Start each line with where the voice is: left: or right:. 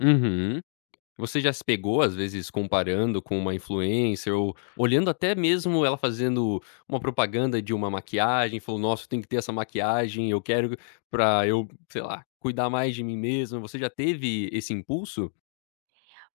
left: Uhum, você já se pegou às vezes comparando com uma influencer ou olhando até mesmo ela fazendo um propaganda de uma maquiagem, falou: "Nossa, tem que ter essa maquiagem, eu quero pra eu, sei lá, cuidar mais de mim mesma.", você já teve esse impulso?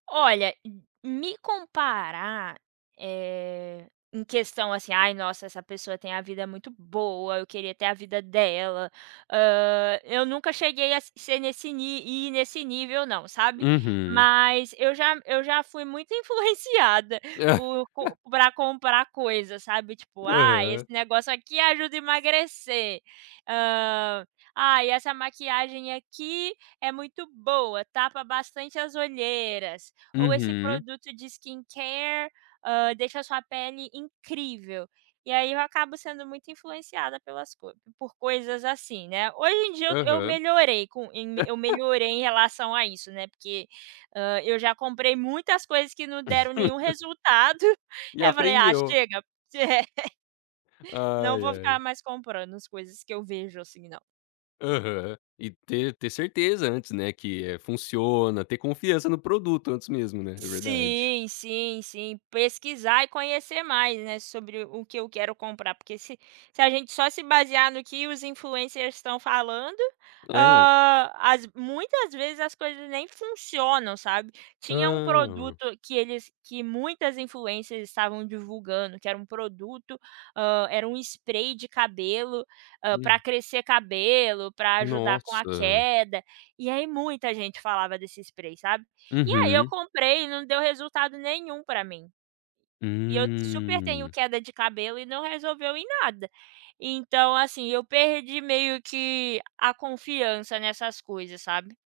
right: Olha, m me comparar, eh, em questão, assim, ai nossa essa pessoa tem a vida muito boa, eu queria ter a vida dela, hã, eu nunca cheguei a ser nesse ni e nesse nível não, sabe,
left: Uhum.
right: mas eu já eu já fui muito influenciada por pra comprar coisas, sabe, tipo, ah, esse
left: Hã.
right: negócio aqui ajuda a emagrecer, hã, ai essa maquiagem aqui é muito boa, tapa bastante as olheiras, ou esse
left: Uhum.
right: produto de skin care deixa a sua pele incrível, e aí eu acabo sendo muito influenciada pelas co por coisas assim, né, hoje em dia eu eu
left: Aham.
right: melhorei com, eu me melhorei em relação a isso, né, porque, hã, eu já comprei muitas coisas que não deram nenhum resultado,
left: E
right: eu falei: "Ah
left: aprendeu.
right: chega". Não
left: Ai,
right: vou ficar
left: ai.
right: mais comprando, as coisas que eu vejo assim não.
left: Aham, e ter ter certeza antes, né, que funciona, ter confiança no produto antes mesmo, né, é verdade.
right: Sim, sim, sim, pesquisar e conhecer mais, né, sobre o que eu quero comprar porque se se a gente só se basear no que os influencers estão falando,
left: Hã.
right: hã, as muitas vezes as coisas nem funcionam, sabe, tinha um
left: Hã.
right: produto que eles que muitas influencers estavam estavam divulgando que era um produto, hã, era um spray de cabelo, hã, pra
left: Hum.
right: crescer cabelo, pra ajudar com a
left: Nossa.
right: queda, e aí muita gente falava desse spray, sabe, e aí eu
left: Uhum.
right: comprei e não deu resultado nenhum pra mim, e eu super tenho
left: Hum.
right: queda de cabelo e não resolveu em nada, então assim, eu perdi meio que a confiança nessas coisas, sabe.